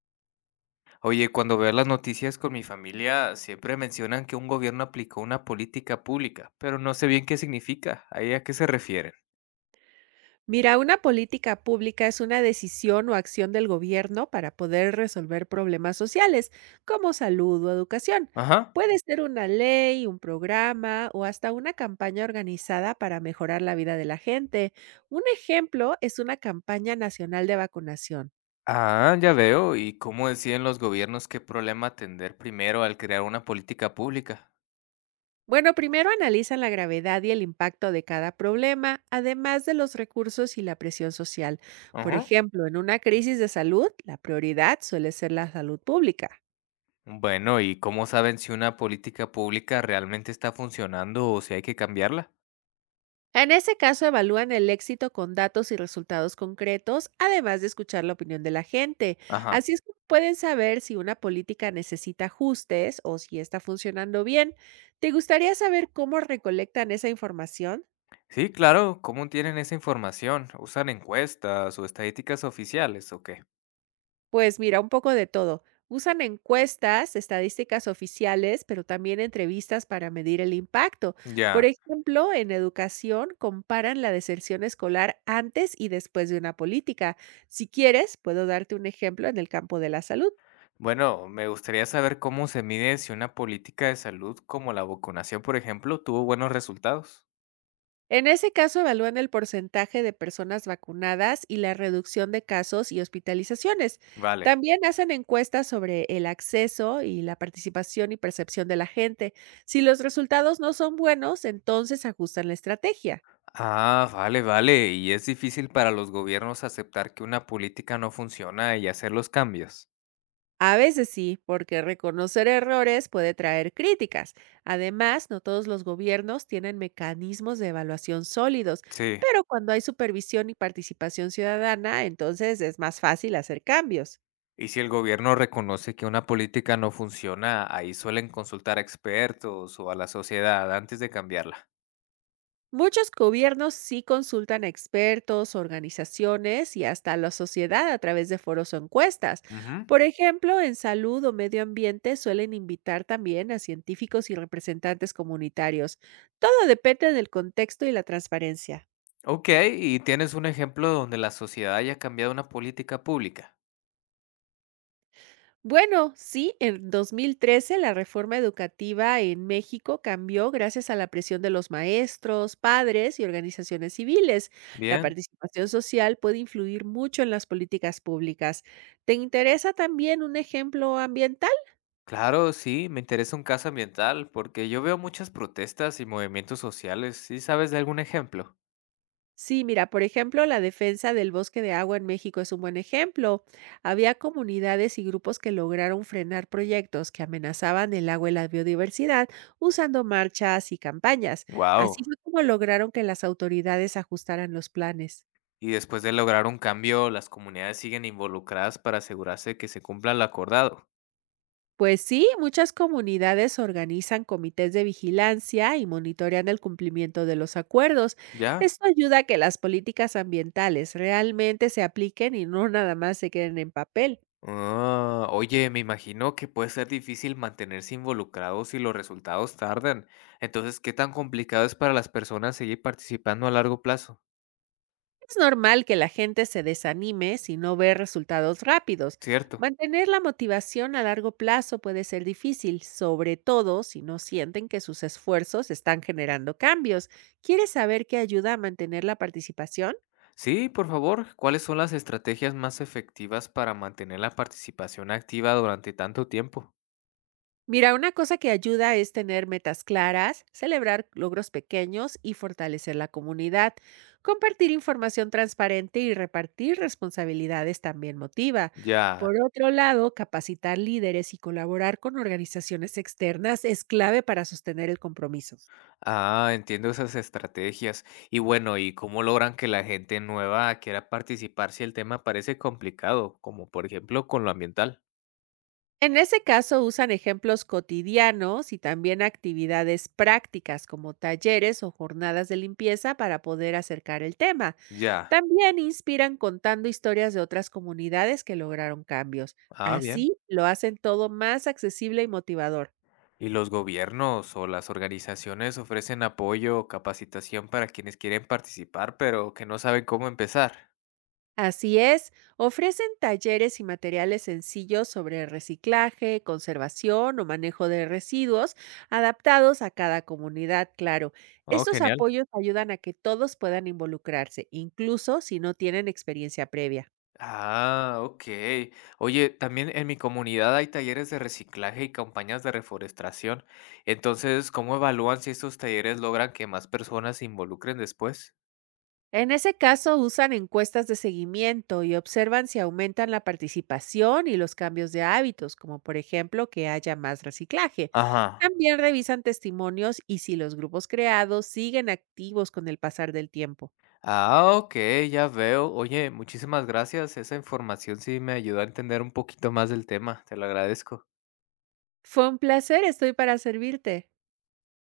Oye, cuando veo las noticias con mi familia, siempre mencionan que un gobierno aplicó una política pública, pero no sé bien qué significa, ahí a qué se refieren. Mira, una política pública es una decisión o acción del gobierno para poder resolver problemas sociales, como salud o educación. Ajá. Puede ser una ley, un programa o hasta una campaña organizada para mejorar la vida de la gente. Un ejemplo es una campaña nacional de vacunación. Ah, ya veo. ¿Y cómo deciden los gobiernos qué problema atender primero al crear una política pública? Bueno, primero analizan la gravedad y el impacto de cada problema, además de los recursos y la presión social. Por Ajá. ejemplo, en una crisis de salud, la prioridad suele ser la salud pública. Bueno, ¿y cómo saben si una política pública realmente está funcionando o si hay que cambiarla? En ese caso, evalúan el éxito con datos y resultados concretos, además de escuchar la opinión de la gente. Ajá. Así es como pueden saber si una política necesita ajustes o si está funcionando bien. ¿Te gustaría saber cómo recolectan esa información? Sí, claro. ¿Cómo tienen esa información? ¿Usan encuestas o estadísticas oficiales o qué? Pues mira, un poco de todo. Usan encuestas, estadísticas oficiales, pero también entrevistas para medir el impacto. Ya. Por ejemplo, en educación comparan la deserción escolar antes y después de una política. Si quieres, puedo darte un ejemplo en el campo de la salud. Bueno, me gustaría saber cómo se mide si una política de salud como la vacunación, por ejemplo, tuvo buenos resultados. En ese caso, evalúan el porcentaje de personas vacunadas y la reducción de casos y hospitalizaciones. Vale. También hacen encuestas sobre el acceso y la participación y percepción de la gente. Si los resultados no son buenos, entonces ajustan la estrategia. Ah, vale. ¿Y es difícil para los gobiernos aceptar que una política no funciona y hacer los cambios? A veces sí, porque reconocer errores puede traer críticas. Además, no todos los gobiernos tienen mecanismos de evaluación sólidos, Sí. pero cuando hay supervisión y participación ciudadana, entonces es más fácil hacer cambios. Y si el gobierno reconoce que una política no funciona, ahí suelen consultar a expertos o a la sociedad antes de cambiarla. Muchos gobiernos sí consultan a expertos, organizaciones y hasta la sociedad a través de foros o encuestas. Ujú. Por ejemplo, en salud o medio ambiente suelen invitar también a científicos y representantes comunitarios. Todo depende del contexto y la transparencia. Ok, ¿y tienes un ejemplo donde la sociedad haya cambiado una política pública? Bueno, sí, en 2013 la reforma educativa en México cambió gracias a la presión de los maestros, padres y organizaciones civiles. La Bien. participación social puede influir mucho en las políticas públicas. ¿Te interesa también un ejemplo ambiental? Claro, sí, me interesa un caso ambiental porque yo veo muchas protestas y movimientos sociales. ¿Sí sabes de algún ejemplo? Sí, mira, por ejemplo, la defensa del bosque de agua en México es un buen ejemplo. Había comunidades y grupos que lograron frenar proyectos que amenazaban el agua y la biodiversidad usando marchas y campañas. Wow. Así fue como lograron que las autoridades ajustaran los planes. Y después de lograr un cambio, las comunidades siguen involucradas para asegurarse que se cumpla lo acordado. Pues sí, muchas comunidades organizan comités de vigilancia y monitorean el cumplimiento de los acuerdos. ¿Ya? Esto ayuda a que las políticas ambientales realmente se apliquen y no nada más se queden en papel. Ah, oye, me imagino que puede ser difícil mantenerse involucrados si los resultados tardan. Entonces, ¿qué tan complicado es para las personas seguir participando a largo plazo? Es normal que la gente se desanime si no ve resultados rápidos. ¿Cierto? Mantener la motivación a largo plazo puede ser difícil, sobre todo si no sienten que sus esfuerzos están generando cambios. ¿Quieres saber qué ayuda a mantener la participación? Sí, por favor, ¿cuáles son las estrategias más efectivas para mantener la participación activa durante tanto tiempo? Mira, una cosa que ayuda es tener metas claras, celebrar logros pequeños y fortalecer la comunidad. Compartir información transparente y repartir responsabilidades también motiva. Ya, Por otro lado, capacitar líderes y colaborar con organizaciones externas es clave para sostener el compromiso. ah, entiendo esas estrategias. Y bueno, ¿y cómo logran que la gente nueva quiera participar si el tema parece complicado, como por ejemplo con lo ambiental? En ese caso, usan ejemplos cotidianos y también actividades prácticas como talleres o jornadas de limpieza para poder acercar el tema. Ya, También inspiran contando historias de otras comunidades que lograron cambios. ah, bien. Así lo hacen todo más accesible y motivador. ¿Y los gobiernos o las organizaciones ofrecen apoyo o capacitación para quienes quieren participar, pero que no saben cómo empezar? Así es, ofrecen talleres y materiales sencillos sobre reciclaje, conservación o manejo de residuos, adaptados a cada comunidad, claro. Oh, Estos genial. apoyos ayudan a que todos puedan involucrarse, incluso si no tienen experiencia previa. Ah, ok. Oye, también en mi comunidad hay talleres de reciclaje y campañas de reforestación. Entonces, ¿cómo evalúan si estos talleres logran que más personas se involucren después? En ese caso, usan encuestas de seguimiento y observan si aumentan la participación y los cambios de hábitos, como por ejemplo que haya más reciclaje. Ajá. También revisan testimonios y si los grupos creados siguen activos con el pasar del tiempo. Ah, ok, ya veo. Oye, muchísimas gracias. Esa información sí me ayudó a entender un poquito más del tema. Te lo agradezco. Fue un placer, estoy para servirte.